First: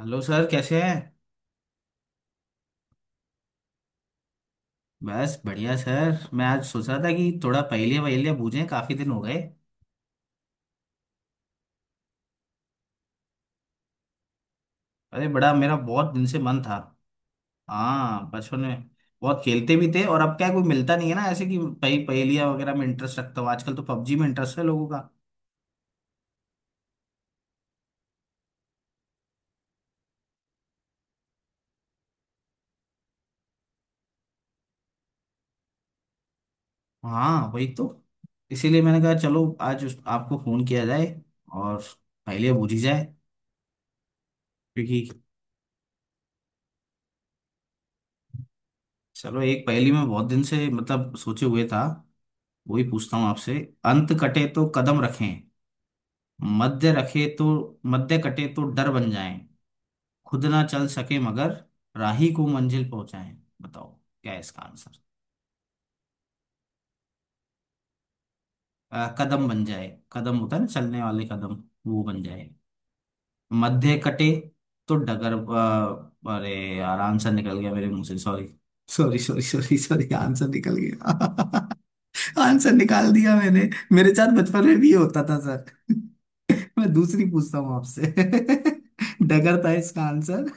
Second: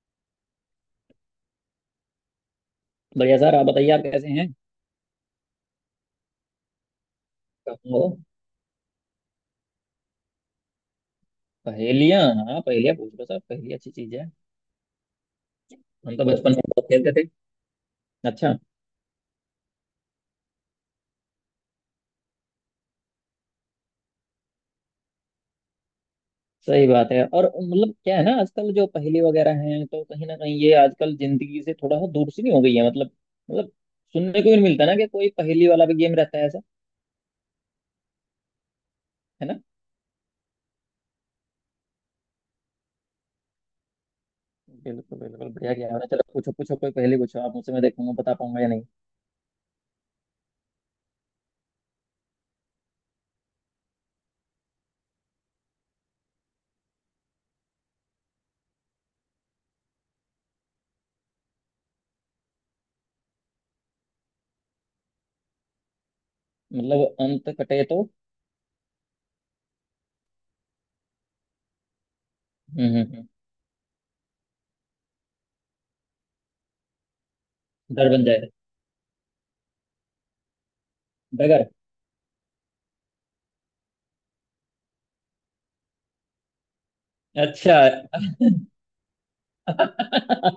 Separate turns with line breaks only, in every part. Hello sir, कैसे हैं।
बढ़िया सर। आप बताइए, आप कैसे हैं?
बस बढ़िया सर, मैं आज सोचा था कि थोड़ा
ओ।
पहेलियाँ वहेलियाँ बूझें, काफ़ी दिन हो गए।
पहेलियाँ, हाँ, पहेलियाँ पूछ लो सर, पहेली अच्छी चीज है।
अरे, बड़ा मेरा बहुत
हम तो
दिन से
बचपन
मन
में
था।
बहुत खेलते थे।
हाँ,
अच्छा।
बचपन में बहुत खेलते भी थे, और अब क्या है, कोई मिलता नहीं है ना ऐसे कि पहेलियाँ वगैरह में इंटरेस्ट रखता हूँ। आजकल तो पबजी में इंटरेस्ट है लोगों का।
सही बात है। और मतलब क्या है ना, आजकल जो पहेली वगैरह हैं तो कहीं ना कहीं ये आजकल जिंदगी से थोड़ा सा दूर सी नहीं हो गई है। मतलब सुनने को भी नहीं मिलता ना कि कोई पहेली वाला भी गेम रहता है ऐसा।
हाँ, वही तो। इसीलिए मैंने कहा चलो
है ना।
आज आपको फ़ोन किया जाए और पहेलियाँ बूझी जाए। क्योंकि
बिल्कुल बिल्कुल, बढ़िया गया है। चलो, पूछो पूछो कोई पहेली, पूछो आप मुझसे, मैं देखूंगा बता पाऊंगा या नहीं।
चलो, एक पहेली में बहुत दिन से मतलब सोचे हुए था, वही पूछता हूँ आपसे। अंत कटे तो कदम रखें, मध्य रखे तो, मध्य कटे तो डर बन जाएं, खुद ना चल सके मगर राही को मंजिल पहुंचाएं। बताओ क्या है इसका आंसर।
मतलब अंत कटे तो।
कदम बन जाए। कदम होता है ना, चलने वाले कदम, वो बन जाए।
हम्म। हम्म। हम्म।
मध्य कटे तो डगर अरे यार, आंसर निकल गया मेरे मुंह
डर
से।
बन
सॉरी
जाए।
Sorry sorry sorry sorry, answer निकल
डगर।
गया। आंसर निकाल दिया मैंने। मेरे साथ बचपन में भी ये होता था सर। मैं दूसरी पूछता हूँ
अच्छा।
आपसे। डगर था इसका आंसर।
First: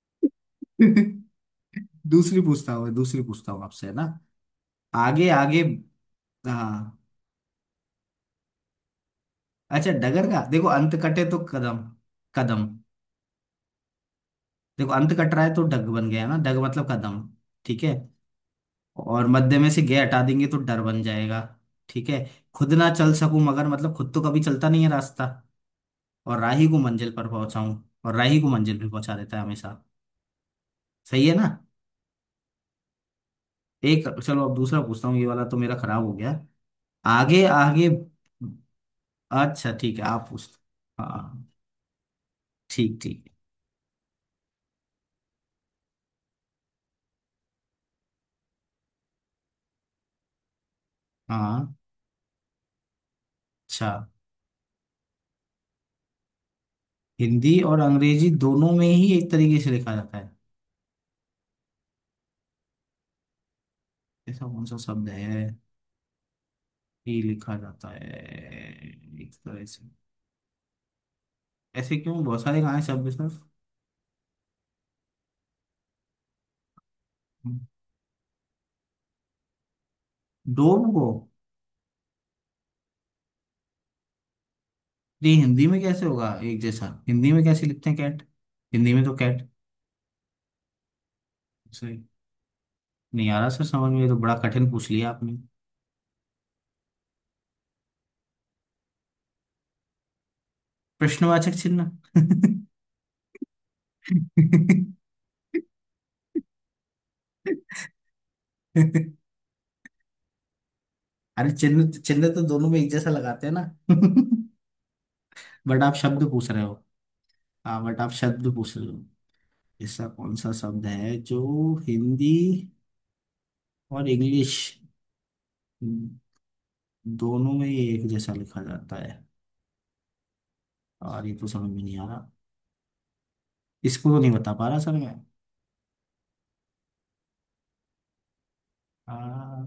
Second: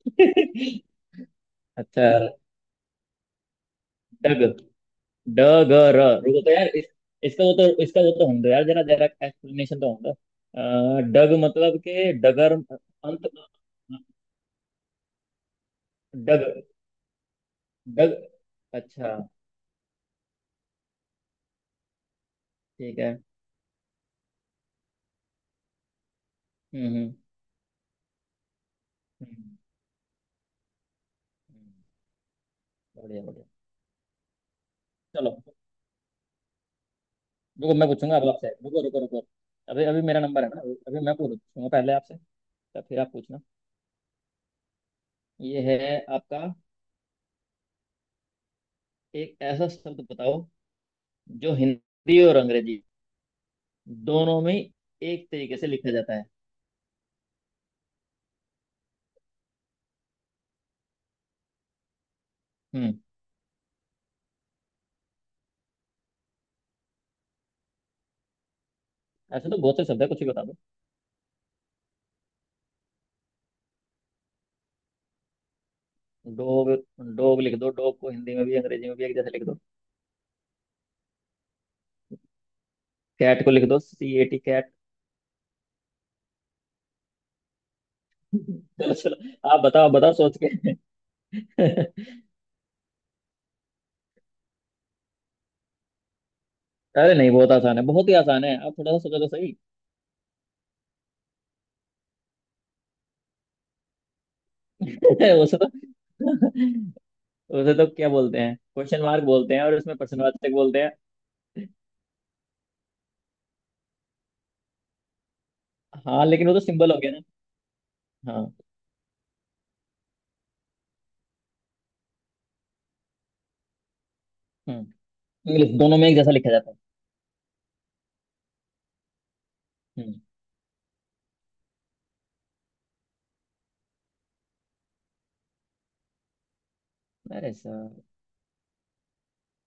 दूसरी
अच्छा।
पूछता हूँ दूसरी पूछता हूँ आपसे, है ना।
डग,
आगे आगे।
डग र, रुको तो यार
हाँ।
इसका वो तो होगा यार, जरा जरा एक्सप्लेनेशन तो
अच्छा,
होगा।
डगर का देखो, अंत कटे
डग
तो
मतलब
कदम।
के डगर
कदम।
अंत।
देखो अंत कट रहा है तो डग बन गया ना, डग
डग
मतलब कदम। ठीक है।
डग। अच्छा।
और मध्य में से गे हटा देंगे तो डर बन जाएगा। ठीक है। खुद ना
ठीक
चल
है।
सकूं मगर, मतलब खुद तो कभी चलता नहीं है रास्ता, और राही को
हम्म। हम्म।
मंजिल पर पहुंचाऊं। और राही को मंजिल पे पहुंचा देता है
हम्म।
हमेशा। सही है ना।
हम्म। बढ़िया बढ़िया।
एक, चलो अब दूसरा पूछता हूँ, ये
चलो।
वाला तो मेरा खराब हो गया। आगे
रुको,
आगे।
मैं पूछूंगा अब आपसे, रुको रुको रुको।
अच्छा,
अभी
ठीक
अभी
है,
मेरा
आप
नंबर
पूछ।
है ना। अभी मैं
हाँ,
पूछूंगा पहले आपसे। तब
ठीक
फिर आप
ठीक।
पूछना। ये है आपका। एक ऐसा शब्द बताओ जो
हाँ।
हिंदी और अंग्रेजी
अच्छा।
दोनों में एक तरीके से लिखा जाता है।
हिंदी और अंग्रेजी दोनों में ही एक तरीके से लिखा जाता है,
हम्म।
ऐसा कौन सा शब्द है ही लिखा जाता है एक
ऐसे तो
तरह
बहुत से
से।
शब्द है, कुछ भी बता दो।
ऐसे क्यों, बहुत सारे कहाँ हैं, सब बिजनेस।
डॉग, डॉग लिख दो, डॉग को हिंदी में भी अंग्रेजी में भी एक जैसे लिख दो।
डोम को।
कैट को लिख दो, CAT कैट।
ये हिंदी में कैसे होगा एक जैसा, हिंदी में कैसे लिखते हैं कैट। हिंदी
चलो
में तो
चलो।
कैट।
आप बताओ, आप बताओ सोच के।
सही। नहीं आ रहा सर समझ में, ये तो बड़ा कठिन पूछ लिया आपने।
अरे नहीं, बहुत आसान है, बहुत ही आसान है, आप थोड़ा सा सोचो तो सही।
प्रश्नवाचक चिन्ह।
उसे तो उसे तो क्या बोलते हैं? क्वेश्चन मार्क बोलते हैं, और उसमें प्रश्नवाचक बोलते हैं।
अरे चिन्ह, चिन्ह तो दोनों में एक जैसा लगाते हैं ना। बट आप शब्द
हाँ, लेकिन
पूछ
वो तो
रहे हो।
सिंबल हो गया ना।
हाँ, बट आप
हाँ।
शब्द पूछ रहे हो। ऐसा कौन सा शब्द है जो हिंदी और इंग्लिश
हम्म। इंग्लिश दोनों में एक जैसा लिखा जाता है।
दोनों में ये एक जैसा लिखा जाता है।
हम्म।
और ये तो समझ में नहीं आ रहा। इसको तो नहीं बता पा रहा सर मैं।
अरे सर।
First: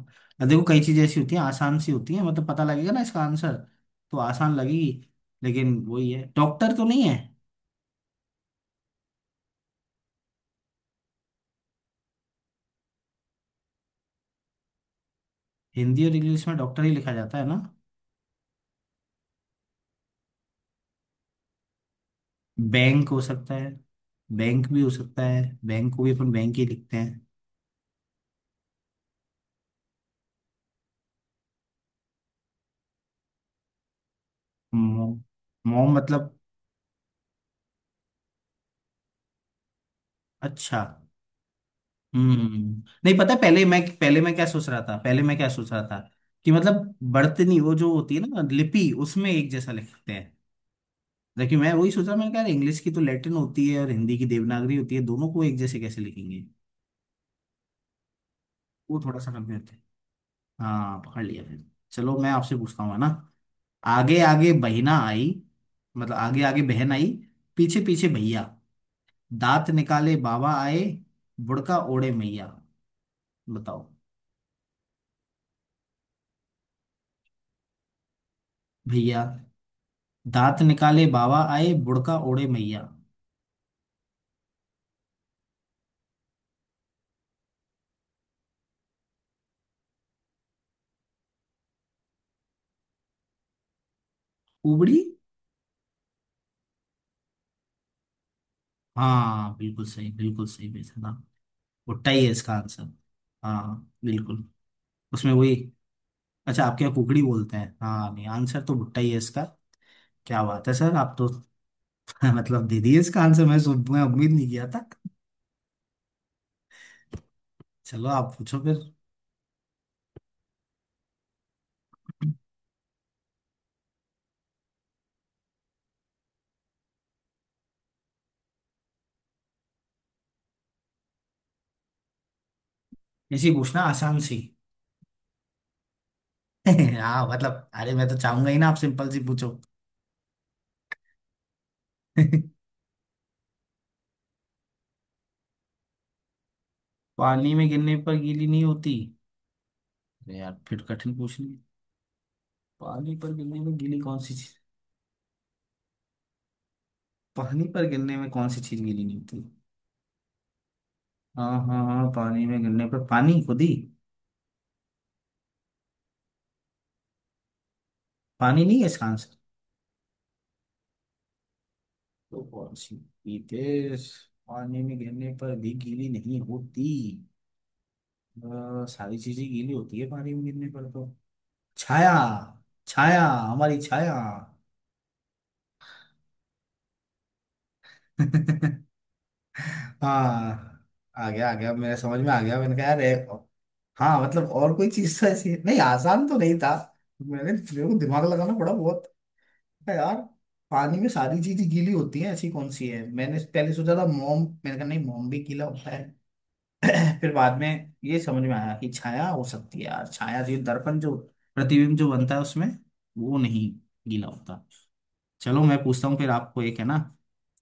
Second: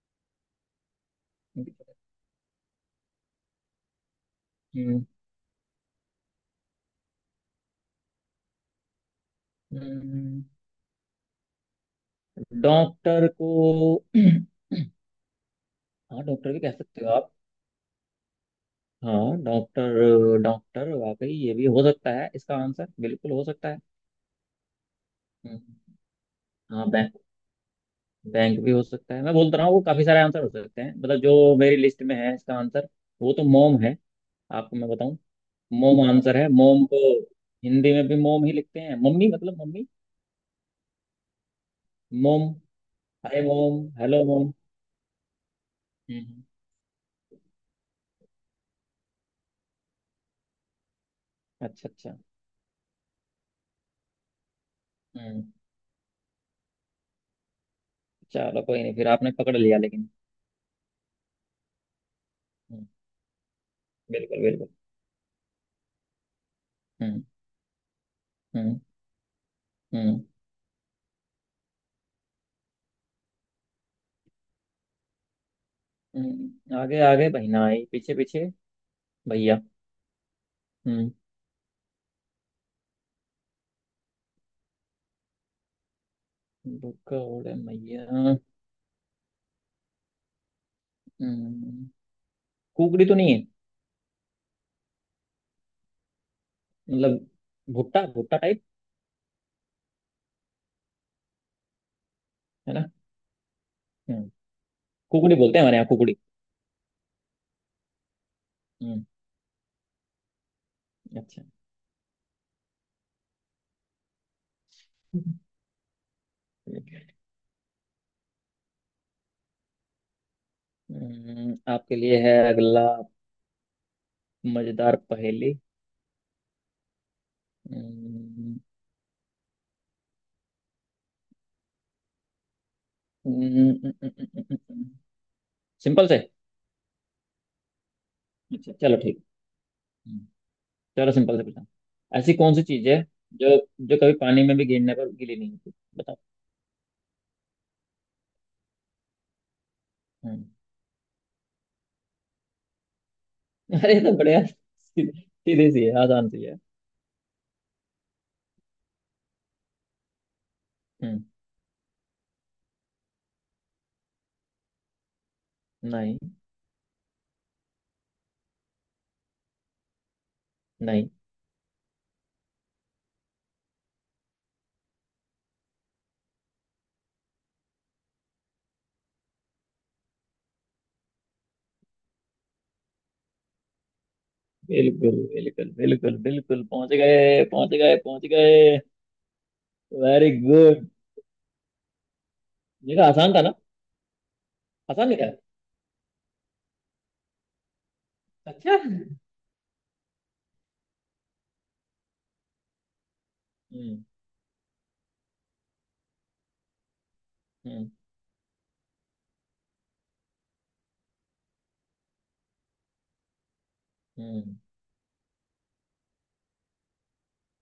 देखो कई चीजें ऐसी होती हैं आसान सी होती हैं, मतलब पता लगेगा ना इसका आंसर तो आसान लगेगी। लेकिन वही है, डॉक्टर तो नहीं है।
डॉक्टर को
हिंदी और
हाँ,
इंग्लिश
डॉक्टर
में
भी कह
डॉक्टर ही
सकते हो
लिखा
आप।
जाता है ना।
हाँ, डॉक्टर डॉक्टर, वाकई ये भी हो सकता है इसका आंसर,
बैंक हो
बिल्कुल हो
सकता है।
सकता है।
बैंक भी हो सकता है, बैंक
हम्म।
को भी अपन बैंक ही
हाँ,
लिखते हैं।
बैंक। बैंक भी हो सकता है, मैं बोलता रहा हूँ वो, काफी सारे आंसर हो सकते हैं मतलब, जो मेरी लिस्ट में है इसका आंसर वो तो मोम है। आपको मैं
मोम।
बताऊं।
मोम
मोम
मतलब।
आंसर है। मोम को हिंदी में भी मोम ही लिखते हैं, मम्मी मतलब मम्मी।
अच्छा।
मोम।
हम्म, नहीं पता है।
हाय मोम,
पहले
हेलो
मैं क्या
मोम।
सोच रहा था पहले मैं क्या सोच रहा था
हम्म।
कि मतलब बर्तनी, वो जो होती है ना लिपि, उसमें एक जैसा लिखते हैं। जबकि मैं
अच्छा
वही सोच रहा,
अच्छा।
मैंने कहा यार, इंग्लिश की तो लैटिन होती है और हिंदी की देवनागरी होती है, दोनों को
हम्म।
एक जैसे कैसे लिखेंगे।
चलो कोई नहीं,
वो
फिर
थोड़ा सा
आपने पकड़
कंफ्यूज थे।
लिया लेकिन।
हाँ, पकड़ लिया फिर। चलो मैं आपसे पूछता
हम्म।
हूँ, है ना। आगे
बिल्कुल
आगे
बिल्कुल।
बहना आई, मतलब आगे आगे बहन आई,
हम्म।
पीछे पीछे भैया,
हम्म।
दांत निकाले
हम्म।
बाबा आए, बुड़का ओढ़े मैया। बताओ।
हम्म। आगे आगे बहना आई, पीछे पीछे
भैया
भैया।
दांत निकाले
हम्म।
बाबा आए बुड़का ओढ़े मैया।
भुक्का ओले मैया। हम्म। कुकड़ी तो नहीं है?
उबड़ी।
मतलब भुट्टा, भुट्टा टाइप?
हाँ, बिल्कुल सही बेटा, भुट्टा ही है इसका
है ना।
आंसर। हाँ,
हम्म।
बिल्कुल। उसमें
कुकड़ी
वही।
बोलते हैं हमारे यहाँ, कुकड़ी।
अच्छा, आपके यहाँ कुकड़ी बोलते हैं, हाँ, नहीं आंसर तो भुट्टा
हम्म।
ही है इसका। क्या बात है सर, आप तो
अच्छा।
मतलब दे दिए इसका आंसर, मैं मैं उम्मीद नहीं किया था। चलो आप पूछो फिर।
हम्म। आपके लिए है अगला, मजेदार पहेली। हम्म। हम्म।
ऐसी पूछना
हम्म।
आसान सी।
हम्म। हम्म। सिंपल से।
हाँ मतलब, अरे मैं तो चाहूंगा ही ना
अच्छा,
आप
चलो
सिंपल
ठीक।
सी पूछो।
हम्म। चलो सिंपल से पूछा। ऐसी कौन सी चीज है जो जो कभी पानी में भी गिरने पर गीली नहीं होती? बताओ।
पानी में गिरने पर गीली नहीं होती। अरे
हम्म।
यार, फिर कठिन पूछ। पानी पर गिरने में
अरे
गीली
ये तो
कौन सी
बढ़िया,
चीज।
सीधे सीधे सी है, आसान सी है।
पानी पर गिरने में कौन सी चीज गीली नहीं होती।
हम्म।
हाँ हाँ हाँ, पानी में गिरने पर पानी खुद ही।
नहीं।
पानी नहीं है इसका आंसर।
नहीं।
तो कौन सी पीतेस। पानी में गिरने पर भी गीली नहीं होती। सारी चीजें गीली होती है पानी में गिरने पर तो। छाया। छाया, हमारी छाया।
बिल्कुल बिल्कुल बिल्कुल बिल्कुल, पहुंच गए पहुंच गए पहुंच गए। वेरी
हाँ,
गुड।
आ गया मेरे समझ में आ गया, मैंने कहा यार
देखा आसान
ये-।
था ना।
हाँ मतलब और कोई
आसान
चीज तो
निकला।
ऐसी नहीं, आसान तो नहीं था, मैंने मेरे को दिमाग लगाना पड़ा
अच्छा।
बहुत। अरे यार, पानी में सारी चीजें गीली होती हैं, ऐसी कौन सी है। मैंने पहले सोचा
हम्म।
था मोम, मैंने कहा नहीं, मोम भी गीला होता है। फिर बाद
हम्म।
में ये समझ में आया कि छाया हो सकती है यार, छाया जो दर्पण जो प्रतिबिंब जो बनता है उसमें, वो नहीं गीला
हम्म।
होता। चलो मैं पूछता हूँ फिर आपको एक, है ना।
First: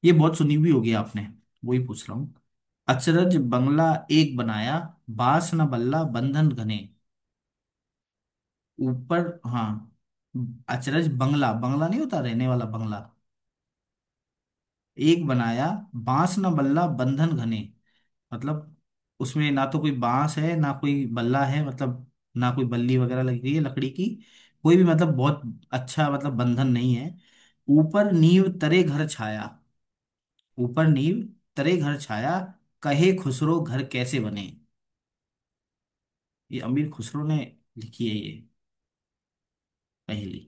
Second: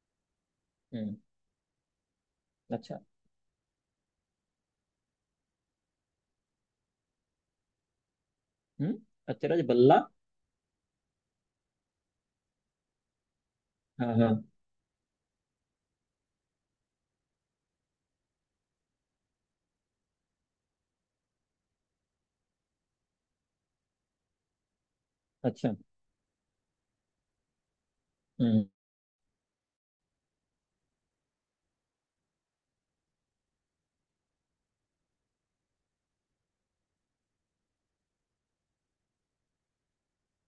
ये बहुत सुनी हुई होगी
हम्म।
आपने, वही पूछ रहा हूँ।
अच्छा।
अचरज बंगला एक बनाया, बांस न बल्ला बंधन घने,
हम्म।
ऊपर।
अचरज
हाँ,
बल्ला।
अचरज बंगला, बंगला नहीं होता रहने वाला बंगला,
हाँ हाँ।
एक बनाया बांस न बल्ला बंधन घने, मतलब उसमें ना तो कोई बांस है ना कोई बल्ला है, मतलब ना कोई बल्ली वगैरह लगी हुई है लकड़ी की, कोई भी मतलब बहुत।
अच्छा।
अच्छा मतलब बंधन नहीं है। ऊपर नींव
हम्म।
तरे घर छाया। ऊपर नींव तरे घर छाया, कहे खुसरो घर कैसे बने। ये अमीर खुसरो ने लिखी है ये पहली।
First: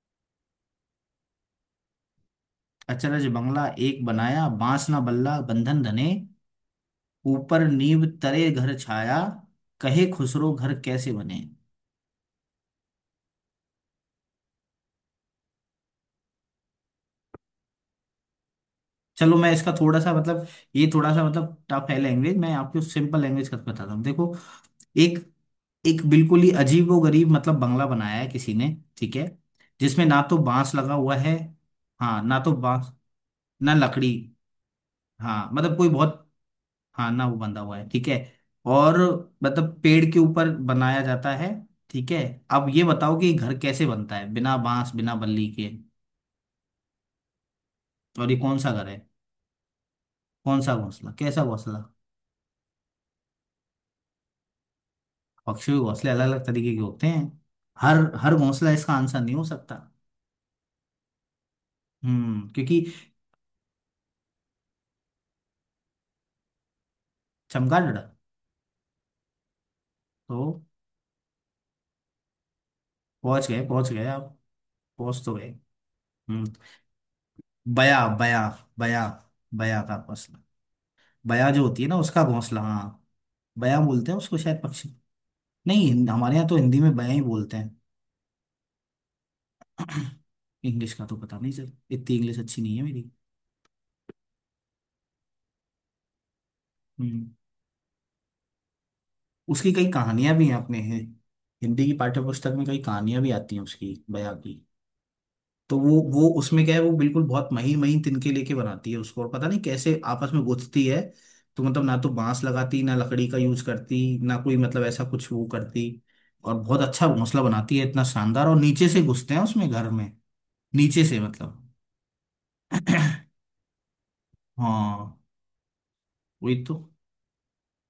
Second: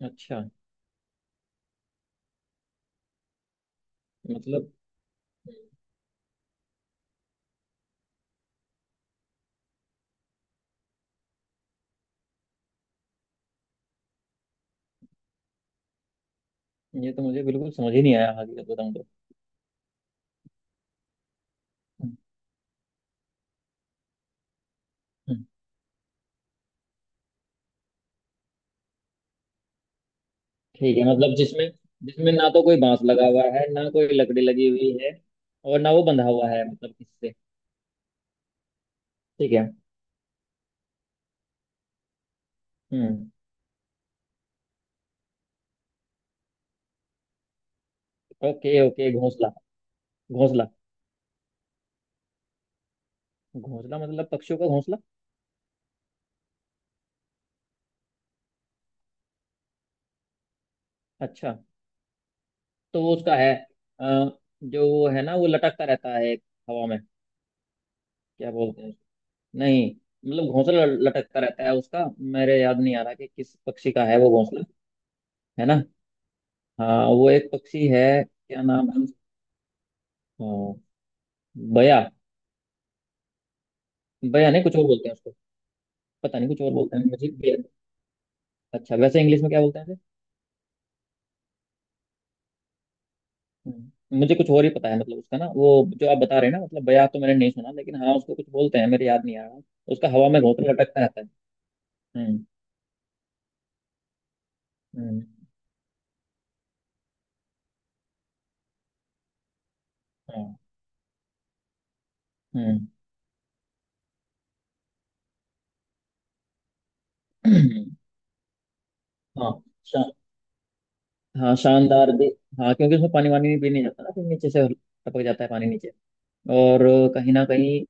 अच्छा
अचरज बंगला एक बनाया
मतलब,
बांस न बल्ला बंधन घने, ऊपर नींव तरे घर छाया, कहे खुसरो घर कैसे बने।
ये तो मुझे बिल्कुल समझ ही नहीं आया हकीकत बताऊं तो।
चलो मैं इसका थोड़ा सा मतलब, ये थोड़ा सा मतलब टफ है
हम्म।
लैंग्वेज, मैं आपको सिंपल लैंग्वेज करके बताता हूँ। देखो, एक
हम्म।
एक बिल्कुल ही अजीबोगरीब मतलब बंगला बनाया है किसी ने। ठीक है। जिसमें ना तो बांस लगा
ठीक है
हुआ
मतलब
है।
जिसमें
हाँ,
जिसमें
ना
ना
तो
तो कोई
बांस
बांस लगा हुआ है
ना
ना कोई
लकड़ी।
लकड़ी लगी हुई है,
हाँ मतलब
और
कोई
ना वो
बहुत।
बंधा हुआ है, मतलब
हाँ ना
किससे।
वो बंधा हुआ है। ठीक है। और
ठीक है।
मतलब पेड़ के ऊपर बनाया जाता है। ठीक है, अब ये बताओ कि
हम्म।
ये घर कैसे बनता है बिना बांस बिना बल्ली के, और ये कौन सा
ओके
घर है।
ओके, घोंसला,
कौन
घोंसला।
सा घोंसला, कैसा घोंसला।
घोंसला मतलब पक्षियों का घोंसला।
पक्षियों के घोंसले अलग अलग तरीके के होते हैं, हर हर घोंसला इसका आंसर नहीं हो सकता।
अच्छा।
हम्म, क्योंकि।
तो वो उसका है। जो वो है ना, वो लटकता रहता है एक हवा में।
चमगादड़।
क्या बोलते हैं उसको? नहीं। मतलब
तो
घोंसला लटकता रहता है उसका। मेरे याद नहीं आ रहा कि किस पक्षी
पहुंच
का
गए
है
आप,
वो घोंसला।
पहुंच तो गए।
है ना।
हम्म।
हाँ, वो एक पक्षी है,
बया बया।
क्या नाम
बया।
है उसका?
बया का घोंसला।
अ,
बया जो होती है ना
बया।
उसका घोंसला, हाँ। बया बोलते हैं उसको
बया
शायद
नहीं, कुछ और
पक्षी।
बोलते हैं उसको।
नहीं हमारे
पता
यहाँ
नहीं,
तो
कुछ और
हिंदी में
बोलते हैं
बया ही
मुझे, बया।
बोलते हैं।
अच्छा, वैसे इंग्लिश में क्या बोलते हैं उसे?
इंग्लिश का तो पता नहीं सर, इतनी इंग्लिश अच्छी नहीं है मेरी।
मुझे कुछ और ही पता है, मतलब उसका ना वो, जो आप बता रहे हैं ना, मतलब बया तो
हम्म।
मैंने नहीं सुना, लेकिन हाँ उसको कुछ बोलते हैं, मेरे याद नहीं आ रहा।
उसकी कई
उसका हवा
कहानियां
में
भी हैं
घोंसला
अपने हैं।
लटकता रहता है।
हिंदी की पाठ्य
हम्म।
पुस्तक में कई कहानियां भी आती हैं उसकी, बया की।
हम्म।
तो वो उसमें क्या है, वो बिल्कुल बहुत महीन महीन तिनके लेके बनाती है उसको, और पता नहीं कैसे आपस में
हाँ।
गुथती है। तो मतलब ना तो बांस लगाती,
हम्म।
ना लकड़ी का यूज करती, ना कोई मतलब ऐसा कुछ वो करती, और बहुत अच्छा घोंसला बनाती है इतना शानदार, और नीचे से घुसते हैं
हाँ
उसमें घर
शा,
में। नीचे से
हाँ,
मतलब,
शानदार भी। हाँ, क्योंकि उसमें पानी वानी भी नहीं जाता ना, फिर नीचे से
हाँ
टपक जाता है पानी नीचे।
वही तो।
और कहीं ना कहीं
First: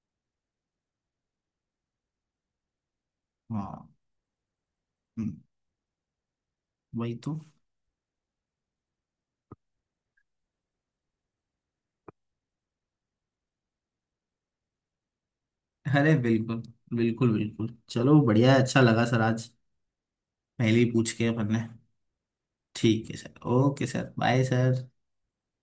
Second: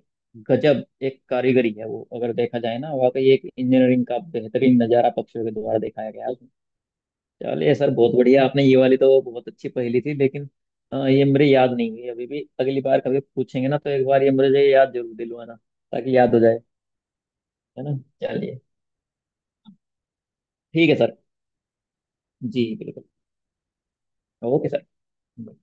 गजब एक कारीगरी है वो, अगर देखा जाए ना, वाकई एक
हाँ।
इंजीनियरिंग का बेहतरीन नजारा
हम्म,
पक्षियों के द्वारा दिखाया गया है उसमें।
वही तो।
चलिए सर, बहुत बढ़िया, आपने ये वाली तो बहुत अच्छी पहेली थी लेकिन ये मेरे याद नहीं हुई अभी भी, अगली बार कभी पूछेंगे ना तो एक बार ये मुझे याद जरूर दिलवाना,
अरे
ताकि याद हो
बिल्कुल
जाए।
बिल्कुल बिल्कुल,
है ना।
चलो बढ़िया है,
चलिए।
अच्छा लगा सर आज पहले ही
ठीक है
पूछ
सर।
के अपन ने।
जी बिल्कुल।
ठीक है sir, okay sir, bye
okay sir.
Sir.